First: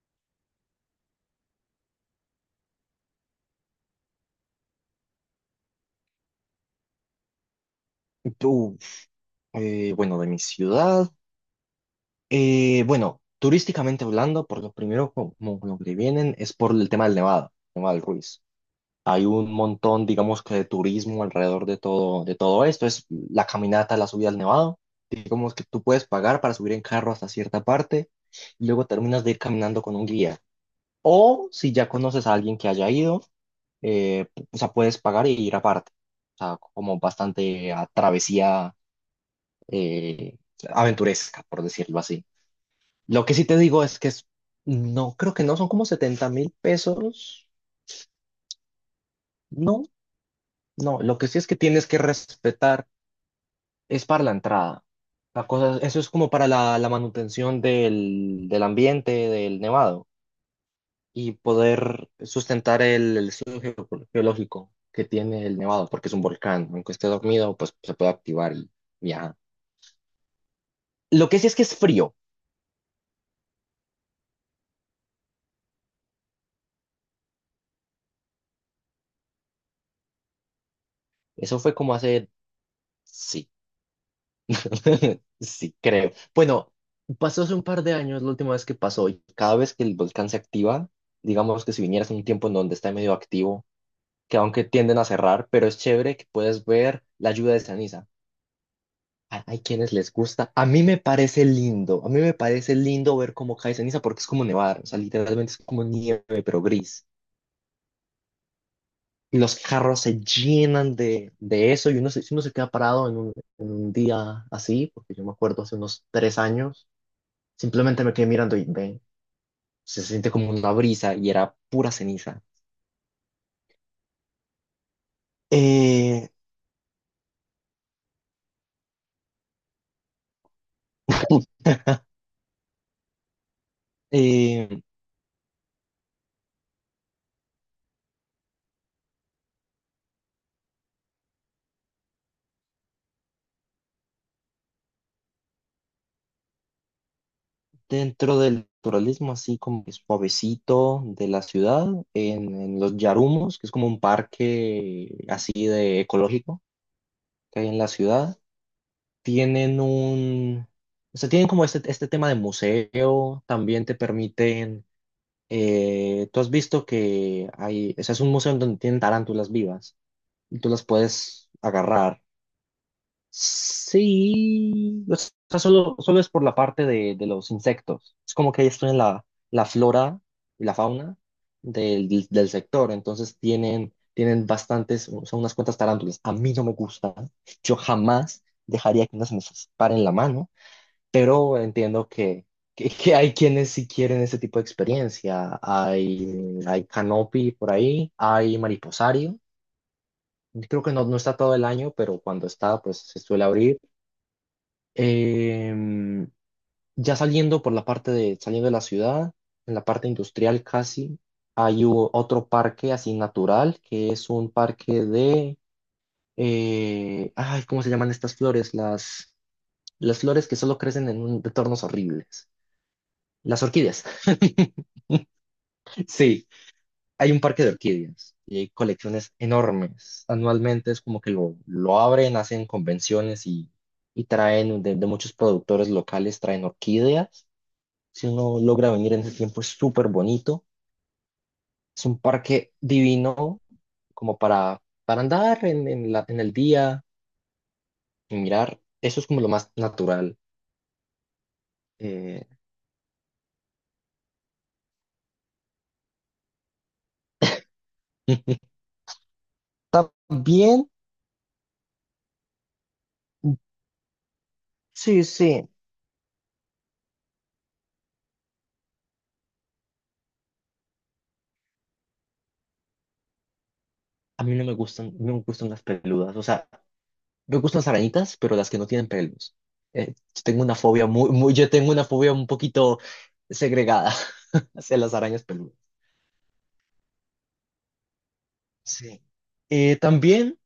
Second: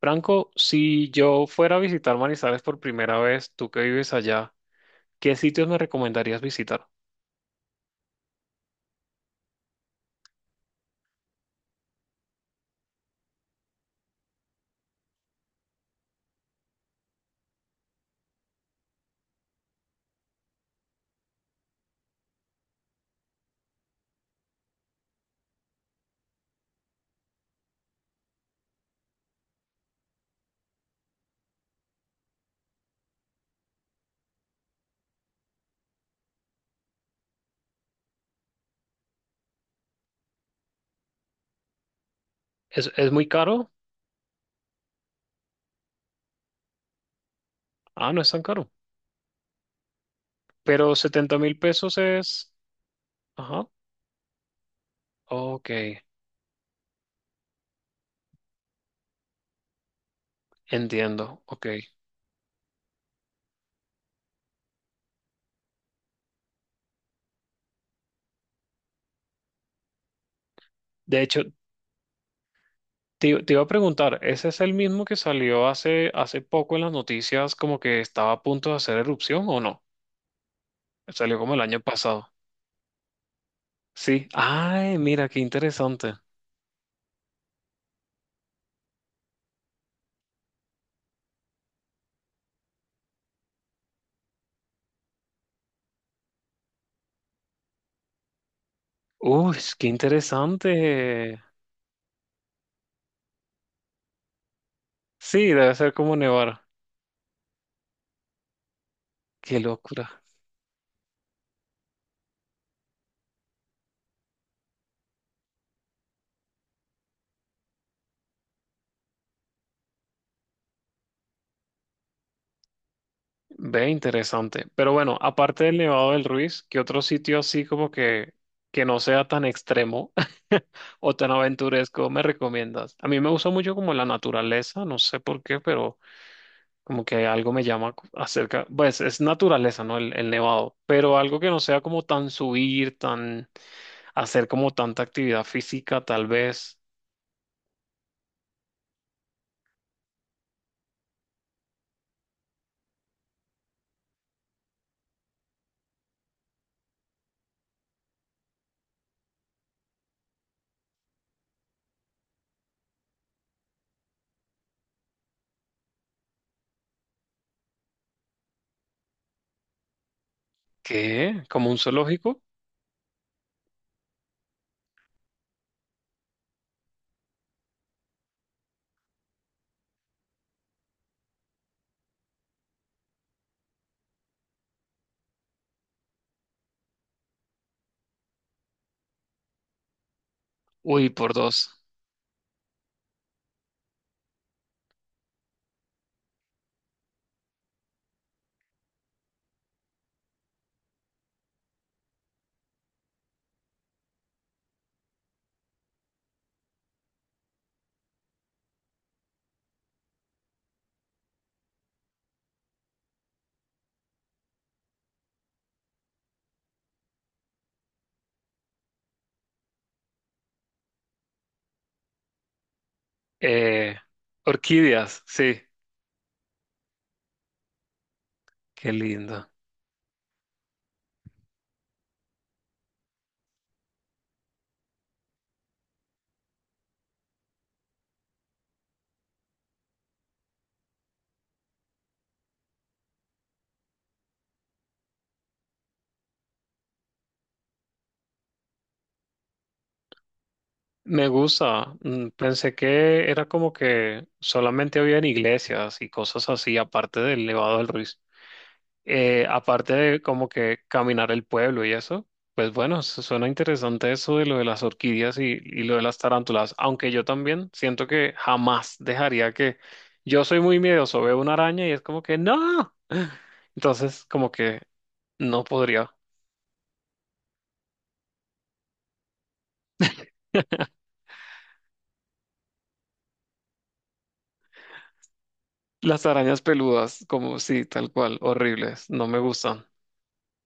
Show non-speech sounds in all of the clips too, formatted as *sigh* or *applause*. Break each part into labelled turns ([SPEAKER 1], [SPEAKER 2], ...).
[SPEAKER 1] Franco, si yo fuera a visitar Manizales por primera vez, tú que vives allá, ¿qué sitios me recomendarías visitar?
[SPEAKER 2] Tú, bueno, de mi ciudad, bueno, turísticamente hablando, por lo primero como lo que vienen es por el tema del Nevado, Nevado del Ruiz. Hay un montón, digamos que de turismo alrededor de todo esto. Es la caminata, la subida al Nevado. Digamos que tú puedes pagar para subir en carro hasta cierta parte y luego terminas de ir caminando con un guía. O si ya conoces a alguien que haya ido, o sea, puedes pagar y ir aparte. O sea, como bastante a travesía eh, aventuresca, por decirlo así.
[SPEAKER 1] ¿Es
[SPEAKER 2] Lo
[SPEAKER 1] muy
[SPEAKER 2] que sí te
[SPEAKER 1] caro?
[SPEAKER 2] digo es que es, no, creo que no son como 70.000 pesos.
[SPEAKER 1] Ah, no es tan caro.
[SPEAKER 2] No,
[SPEAKER 1] Pero
[SPEAKER 2] no, lo que sí
[SPEAKER 1] setenta
[SPEAKER 2] es que
[SPEAKER 1] mil
[SPEAKER 2] tienes que
[SPEAKER 1] pesos es.
[SPEAKER 2] respetar
[SPEAKER 1] Ajá.
[SPEAKER 2] es para la entrada. La
[SPEAKER 1] Ok,
[SPEAKER 2] cosa, eso es como para la manutención del ambiente, del nevado y
[SPEAKER 1] entiendo. Ok.
[SPEAKER 2] poder sustentar el estudio geológico que tiene el nevado, porque es un volcán. Aunque esté dormido, pues se puede activar y viajar.
[SPEAKER 1] De
[SPEAKER 2] Lo que
[SPEAKER 1] hecho,
[SPEAKER 2] sí es que es frío.
[SPEAKER 1] te iba a preguntar, ¿ese es el mismo que salió hace poco en las noticias como que estaba a punto de hacer erupción o no? Salió como
[SPEAKER 2] Eso
[SPEAKER 1] el
[SPEAKER 2] fue
[SPEAKER 1] año
[SPEAKER 2] como
[SPEAKER 1] pasado.
[SPEAKER 2] hace, sí,
[SPEAKER 1] Sí. Ay,
[SPEAKER 2] *laughs*
[SPEAKER 1] mira, qué
[SPEAKER 2] Sí, creo.
[SPEAKER 1] interesante.
[SPEAKER 2] Bueno, pasó hace un par de años la última vez que pasó y cada vez que el volcán se activa, digamos que si vinieras en un tiempo en donde está medio activo, que aunque tienden a cerrar, pero es chévere que puedes ver la lluvia de ceniza. Hay,
[SPEAKER 1] Uy,
[SPEAKER 2] hay
[SPEAKER 1] qué
[SPEAKER 2] quienes les gusta. A mí me
[SPEAKER 1] interesante.
[SPEAKER 2] parece lindo, a mí me parece lindo ver cómo cae ceniza porque es como nevar, o sea,
[SPEAKER 1] Sí,
[SPEAKER 2] literalmente es
[SPEAKER 1] debe
[SPEAKER 2] como
[SPEAKER 1] ser como
[SPEAKER 2] nieve,
[SPEAKER 1] nevar.
[SPEAKER 2] pero gris. Y los
[SPEAKER 1] Qué
[SPEAKER 2] carros se
[SPEAKER 1] locura.
[SPEAKER 2] llenan de eso y si uno se queda parado en un día así, porque yo me acuerdo hace unos 3 años. Simplemente me quedé mirando y ven, se siente como una brisa y era pura ceniza.
[SPEAKER 1] Ve, interesante. Pero bueno, aparte del Nevado del
[SPEAKER 2] Eh,
[SPEAKER 1] Ruiz, ¿qué otro sitio así como que no sea tan extremo *laughs* o tan
[SPEAKER 2] *laughs*
[SPEAKER 1] aventuresco me recomiendas? A mí me gusta mucho como la
[SPEAKER 2] eh,
[SPEAKER 1] naturaleza, no sé por qué, pero. Como que algo me llama acerca, pues es naturaleza, ¿no? El nevado, pero algo que no sea como tan subir, tan hacer como tanta actividad física, tal vez.
[SPEAKER 2] dentro del naturalismo, así como es suavecito de la ciudad, en los Yarumos, que es como un parque así de ecológico que hay en la ciudad, tienen un, o sea, tienen como este tema de museo, también te permiten, tú has visto que hay, o sea, es un museo en donde tienen tarántulas vivas y tú las
[SPEAKER 1] ¿Qué?
[SPEAKER 2] puedes
[SPEAKER 1] ¿Como un
[SPEAKER 2] agarrar.
[SPEAKER 1] zoológico?
[SPEAKER 2] Sí, o sea, solo es por la parte de los insectos. Es como que ellos tienen la flora y la fauna del sector, entonces tienen bastantes, son unas cuantas tarántulas. A mí no me gustan, yo jamás dejaría que unas me paren la mano,
[SPEAKER 1] Uy, por
[SPEAKER 2] pero
[SPEAKER 1] dos.
[SPEAKER 2] entiendo que hay quienes sí quieren ese tipo de experiencia. Hay canopy por ahí, hay mariposario. Creo que no, no está todo el año, pero cuando está, pues se suele abrir. Em, ya saliendo por saliendo de la ciudad, en la parte industrial casi, hay otro parque así natural, que es un parque de, ay, ¿cómo se llaman estas flores? Las flores que solo crecen en entornos horribles. Las
[SPEAKER 1] Eh,
[SPEAKER 2] orquídeas. *laughs*
[SPEAKER 1] orquídeas, sí,
[SPEAKER 2] Sí, hay un parque de orquídeas y hay
[SPEAKER 1] qué
[SPEAKER 2] colecciones
[SPEAKER 1] lindo.
[SPEAKER 2] enormes. Anualmente es como que lo abren, hacen convenciones y traen de muchos productores locales, traen orquídeas. Si uno logra venir en ese tiempo, es súper bonito. Es un parque divino como para andar en en el día y mirar. Eso es como lo más natural.
[SPEAKER 1] Me gusta.
[SPEAKER 2] Eh,
[SPEAKER 1] Pensé que era como que solamente había en iglesias y cosas así, aparte del Nevado del Ruiz.
[SPEAKER 2] *laughs*
[SPEAKER 1] Aparte de como que
[SPEAKER 2] también,
[SPEAKER 1] caminar el pueblo y eso, pues bueno, suena interesante eso de lo de las
[SPEAKER 2] sí,
[SPEAKER 1] orquídeas y,
[SPEAKER 2] sí.
[SPEAKER 1] y lo de las tarántulas, aunque yo también siento que jamás dejaría que yo soy muy miedoso, veo una araña y es como que no. *laughs* Entonces,
[SPEAKER 2] A
[SPEAKER 1] como
[SPEAKER 2] mí no me
[SPEAKER 1] que
[SPEAKER 2] gustan, no me
[SPEAKER 1] no
[SPEAKER 2] gustan las
[SPEAKER 1] podría.
[SPEAKER 2] peludas. O sea, me gustan las arañitas, pero las que no tienen pelos. Yo tengo una fobia un poquito segregada *laughs* hacia las arañas peludas.
[SPEAKER 1] Las arañas peludas, como sí, tal cual, horribles,
[SPEAKER 2] Sí.
[SPEAKER 1] no me gustan.
[SPEAKER 2] También.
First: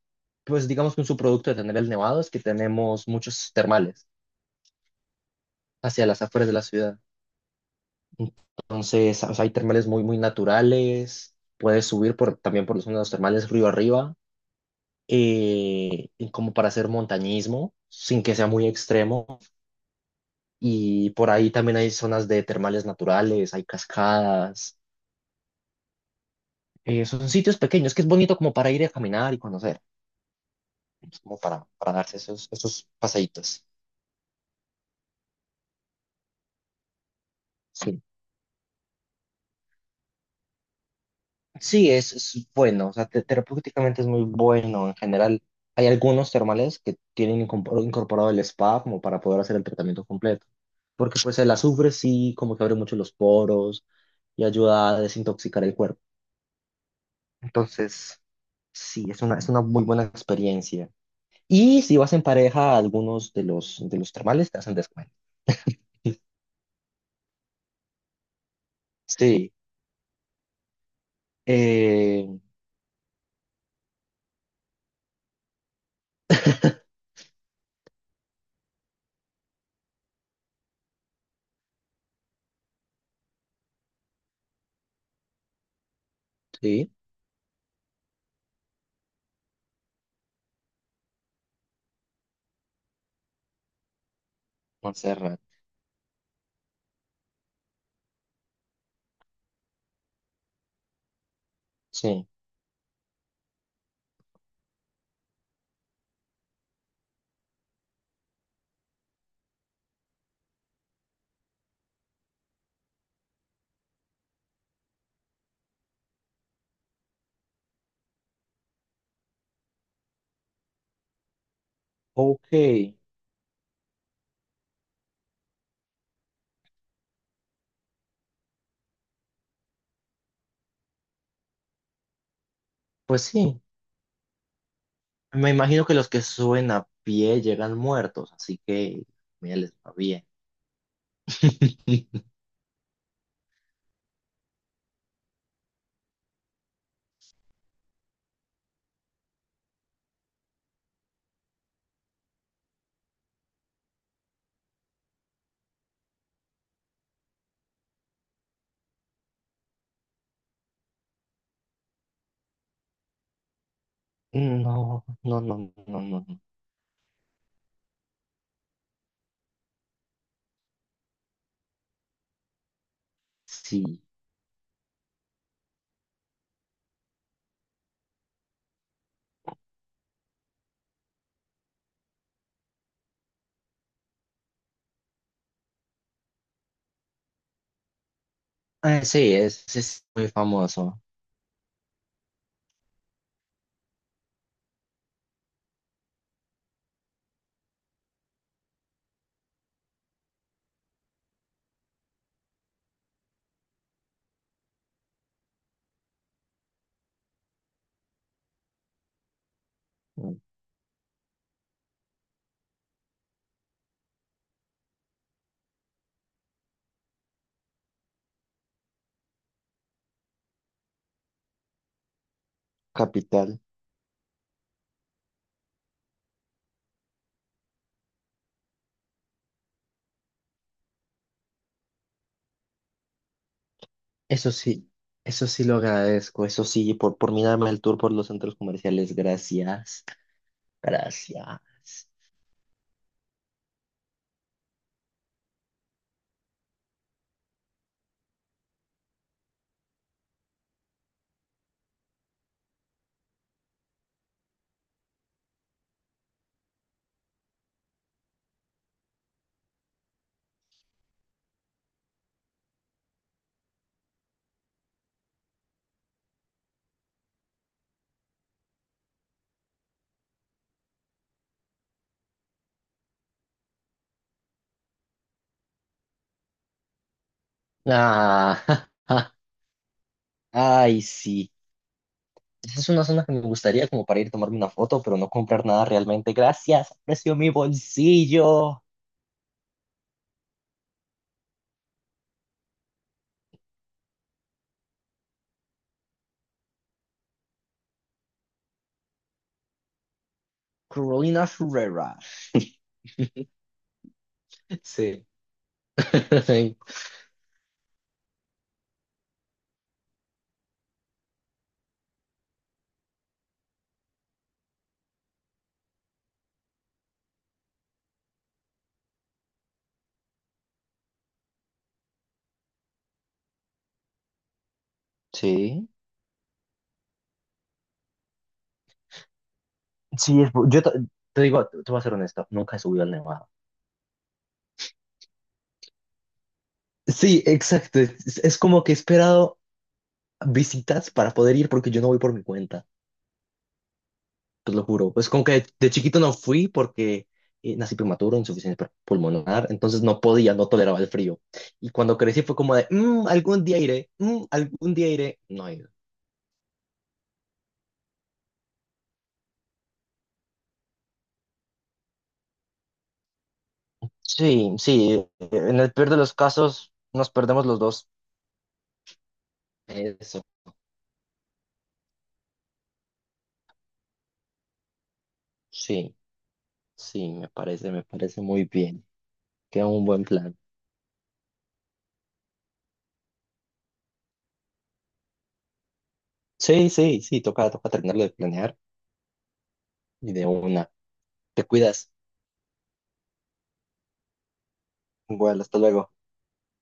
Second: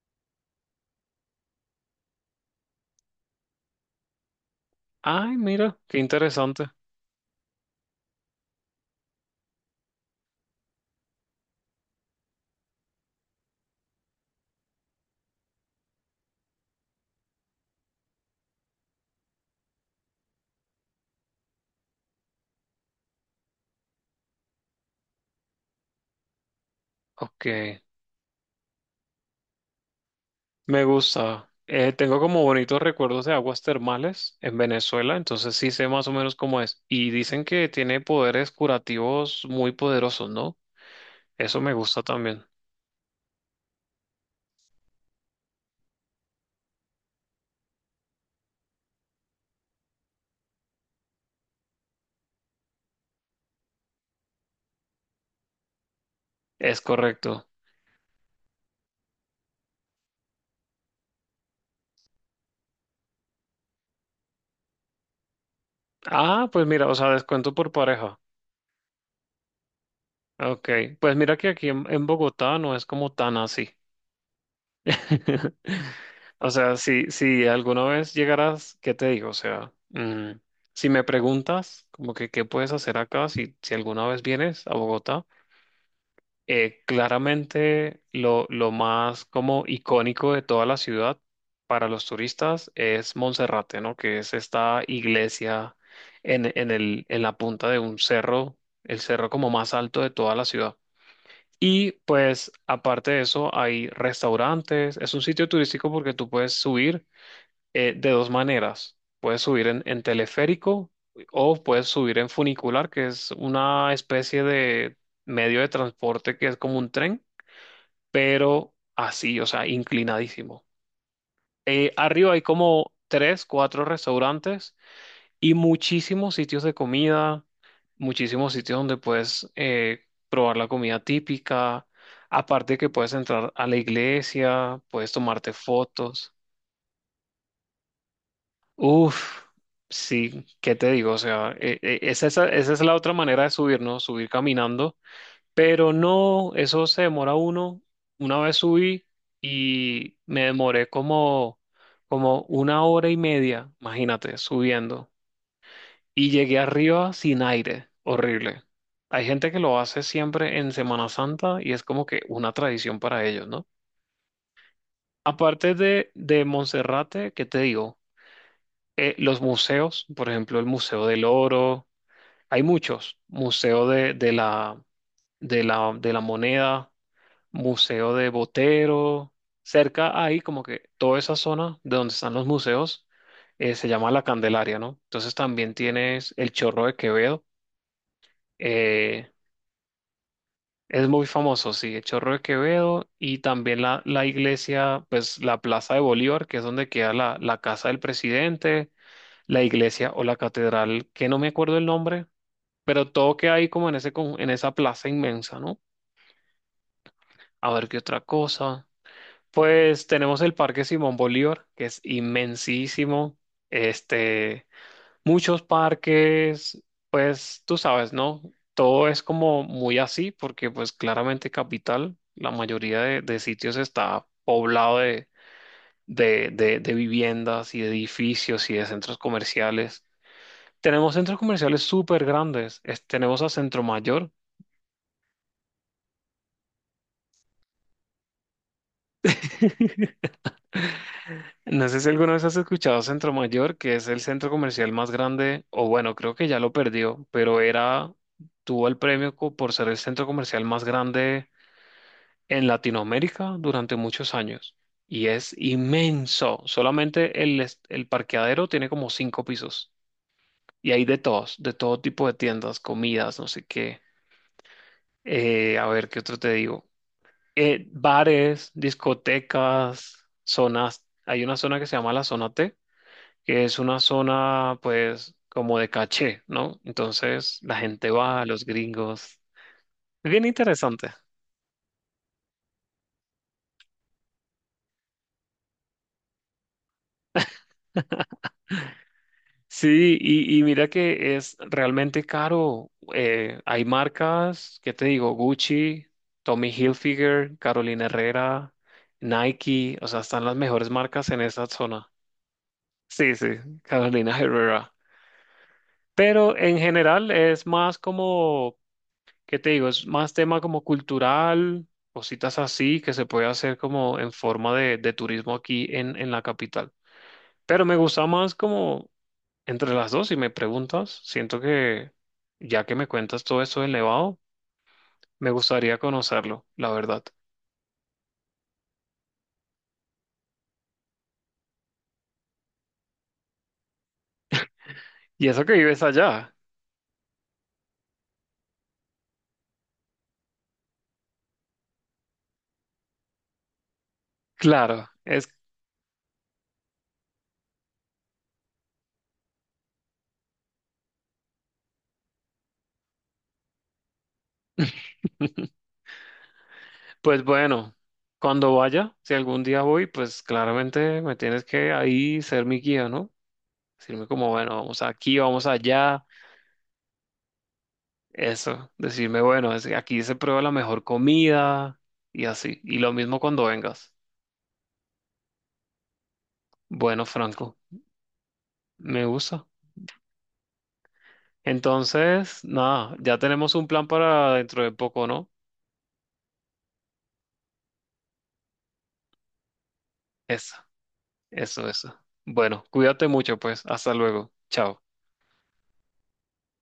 [SPEAKER 2] Pues digamos que un subproducto de tener el nevado es que tenemos muchos termales
[SPEAKER 1] Ay, mira, qué
[SPEAKER 2] hacia las afueras de la
[SPEAKER 1] interesante.
[SPEAKER 2] ciudad. Entonces, o sea, hay termales muy naturales. Puedes subir por, también por los termales río arriba, y como para hacer montañismo, sin que sea muy extremo. Y por ahí también hay zonas de termales naturales, hay cascadas. Son
[SPEAKER 1] Ok.
[SPEAKER 2] sitios pequeños que es bonito como para ir a caminar y conocer,
[SPEAKER 1] Me
[SPEAKER 2] es como
[SPEAKER 1] gusta. Eh,
[SPEAKER 2] para darse
[SPEAKER 1] tengo como bonitos
[SPEAKER 2] esos
[SPEAKER 1] recuerdos de aguas
[SPEAKER 2] paseitos.
[SPEAKER 1] termales en Venezuela, entonces sí sé más o menos cómo es. Y dicen que tiene
[SPEAKER 2] Sí.
[SPEAKER 1] poderes curativos muy poderosos, ¿no? Eso me
[SPEAKER 2] Sí,
[SPEAKER 1] gusta también.
[SPEAKER 2] es bueno, o sea, terapéuticamente es muy bueno. En general, hay algunos termales que tienen incorporado el spa como para poder hacer el tratamiento completo. Porque pues el azufre sí como que abre mucho los poros y ayuda a desintoxicar el cuerpo.
[SPEAKER 1] Es correcto.
[SPEAKER 2] Entonces, sí, es una muy buena experiencia. Y si vas en pareja, algunos de de los termales te hacen descuento.
[SPEAKER 1] Ah, pues mira, o sea, descuento por pareja.
[SPEAKER 2] Sí,
[SPEAKER 1] Ok, pues mira que aquí en
[SPEAKER 2] eh,
[SPEAKER 1] Bogotá no es como tan así. *laughs* O sea,
[SPEAKER 2] *laughs*
[SPEAKER 1] si alguna vez llegaras, ¿qué te digo? O sea, si me preguntas, como que qué puedes hacer acá, si alguna vez vienes a Bogotá. eh,
[SPEAKER 2] sí,
[SPEAKER 1] claramente lo más como icónico de toda la ciudad para los turistas es Monserrate, ¿no? Que es esta
[SPEAKER 2] Montserrat,
[SPEAKER 1] iglesia en la punta de un cerro, el cerro como más alto de toda la ciudad. Y
[SPEAKER 2] sí.
[SPEAKER 1] pues aparte de eso hay restaurantes, es un sitio turístico porque tú puedes subir de dos maneras. Puedes subir en teleférico o puedes subir en funicular, que es una especie de medio de transporte que es como un tren pero así, o sea, inclinadísimo. Arriba hay
[SPEAKER 2] Ok,
[SPEAKER 1] como tres, cuatro restaurantes y muchísimos sitios de comida, muchísimos sitios donde puedes probar la comida típica. Aparte que puedes
[SPEAKER 2] pues
[SPEAKER 1] entrar
[SPEAKER 2] sí.
[SPEAKER 1] a la iglesia, puedes
[SPEAKER 2] Me
[SPEAKER 1] tomarte
[SPEAKER 2] imagino que los que
[SPEAKER 1] fotos.
[SPEAKER 2] suben a pie llegan muertos, así que
[SPEAKER 1] Uf,
[SPEAKER 2] mira, les va bien.
[SPEAKER 1] sí, ¿qué te digo? O sea,
[SPEAKER 2] *laughs*
[SPEAKER 1] esa es la otra manera de subir, ¿no? Subir caminando. Pero no, eso se demora uno. Una vez subí y me demoré como una hora y media, imagínate, subiendo. Y llegué arriba sin aire, horrible. Hay gente que lo hace siempre en Semana Santa y es como que una tradición para ellos, ¿no?
[SPEAKER 2] No, no, no,
[SPEAKER 1] Aparte
[SPEAKER 2] no, no.
[SPEAKER 1] de,
[SPEAKER 2] No.
[SPEAKER 1] de Monserrate, ¿qué te digo? Los museos, por ejemplo, el Museo del Oro, hay muchos, Museo
[SPEAKER 2] Sí.
[SPEAKER 1] de la Moneda. Museo de Botero, cerca ahí como que toda esa zona de donde están los museos se llama La Candelaria, ¿no? Entonces también tienes el Chorro de Quevedo,
[SPEAKER 2] Ah,
[SPEAKER 1] eh,
[SPEAKER 2] sí, es muy famoso.
[SPEAKER 1] es muy famoso, sí, el Chorro de Quevedo y también la iglesia, pues la Plaza de Bolívar, que es donde queda la casa del presidente, la iglesia o la catedral, que no me acuerdo el nombre, pero todo queda ahí como en en esa plaza inmensa, ¿no? A ver qué otra cosa. Pues
[SPEAKER 2] Mm,
[SPEAKER 1] tenemos el Parque Simón Bolívar, que es inmensísimo. Este, muchos parques, pues tú sabes, ¿no? Todo es como muy así, porque pues claramente capital, la mayoría de
[SPEAKER 2] capital.
[SPEAKER 1] sitios está poblado de viviendas y de edificios y de centros comerciales. Tenemos centros comerciales súper grandes. Tenemos a Centro Mayor.
[SPEAKER 2] Eso sí, eso sí lo agradezco. Eso sí, por mí darme el tour por los centros comerciales. Gracias. Gracias.
[SPEAKER 1] No sé si alguna vez has escuchado Centro Mayor, que es el centro comercial más grande, o bueno, creo que ya lo perdió, pero era, tuvo el premio por ser el centro comercial más grande en Latinoamérica durante muchos años. Y es inmenso. Solamente el parqueadero tiene como cinco pisos. Y hay de todos, de todo tipo de tiendas, comidas, no sé qué. A ver, ¿qué otro te digo? Bares, discotecas, zonas. Hay una zona que se llama la zona T que es una zona pues como de caché, ¿no? Entonces la gente va, los
[SPEAKER 2] Ah, *laughs*
[SPEAKER 1] gringos. Es bien
[SPEAKER 2] ay,
[SPEAKER 1] interesante.
[SPEAKER 2] sí. Esa es una zona que me gustaría como para ir a tomarme una foto, pero no comprar nada realmente. Gracias. Aprecio mi bolsillo.
[SPEAKER 1] Sí, y mira que es realmente caro. Hay marcas, ¿qué te digo? Gucci, Tommy Hilfiger, Carolina Herrera, Nike, o sea, están las mejores marcas en
[SPEAKER 2] Carolina
[SPEAKER 1] esa zona.
[SPEAKER 2] Ferrera.
[SPEAKER 1] Sí, sí, Carolina Herrera.
[SPEAKER 2] Sí.
[SPEAKER 1] Pero en
[SPEAKER 2] *laughs*
[SPEAKER 1] general es más como. ¿Qué te digo? Es más tema como cultural, cositas así que se puede hacer como en forma de turismo aquí en la capital. Pero me gusta más como entre las dos, si me preguntas, siento que ya que me cuentas todo esto del Nevado, me
[SPEAKER 2] Sí.
[SPEAKER 1] gustaría conocerlo, la verdad.
[SPEAKER 2] Sí, es te digo, te voy a ser honesto, nunca he subido al Nevado.
[SPEAKER 1] Y eso que vives allá,
[SPEAKER 2] Sí, exacto. Es como que he esperado visitas para poder ir porque yo no voy por mi cuenta, te lo
[SPEAKER 1] claro,
[SPEAKER 2] juro. Es como
[SPEAKER 1] es,
[SPEAKER 2] que de chiquito no fui porque nací prematuro, insuficiencia pulmonar, entonces no podía, no toleraba el frío. Y cuando crecí fue como de, "Mm, algún día iré, mm, algún día iré. No he ido."
[SPEAKER 1] pues bueno, cuando vaya, si algún día voy, pues claramente me tienes que ahí ser mi guía, ¿no? Decirme como,
[SPEAKER 2] Sí,
[SPEAKER 1] bueno, vamos
[SPEAKER 2] sí,
[SPEAKER 1] aquí, vamos
[SPEAKER 2] en el peor de
[SPEAKER 1] allá.
[SPEAKER 2] los casos nos perdemos los dos.
[SPEAKER 1] Eso, decirme, bueno, aquí se
[SPEAKER 2] Eso.
[SPEAKER 1] prueba la mejor comida y así. Y lo mismo cuando vengas.
[SPEAKER 2] Sí.
[SPEAKER 1] Bueno,
[SPEAKER 2] Sí,
[SPEAKER 1] Franco,
[SPEAKER 2] me parece muy bien.
[SPEAKER 1] me gusta.
[SPEAKER 2] Queda un buen plan.
[SPEAKER 1] Entonces, nada, ya tenemos un plan para dentro de poco, ¿no?
[SPEAKER 2] Sí, sí, sí, toca, toca terminarlo de planear y de
[SPEAKER 1] Eso,
[SPEAKER 2] una. Te
[SPEAKER 1] eso,
[SPEAKER 2] cuidas.
[SPEAKER 1] eso. Bueno, cuídate mucho, pues. Hasta luego. Chao.
[SPEAKER 2] Bueno, hasta luego.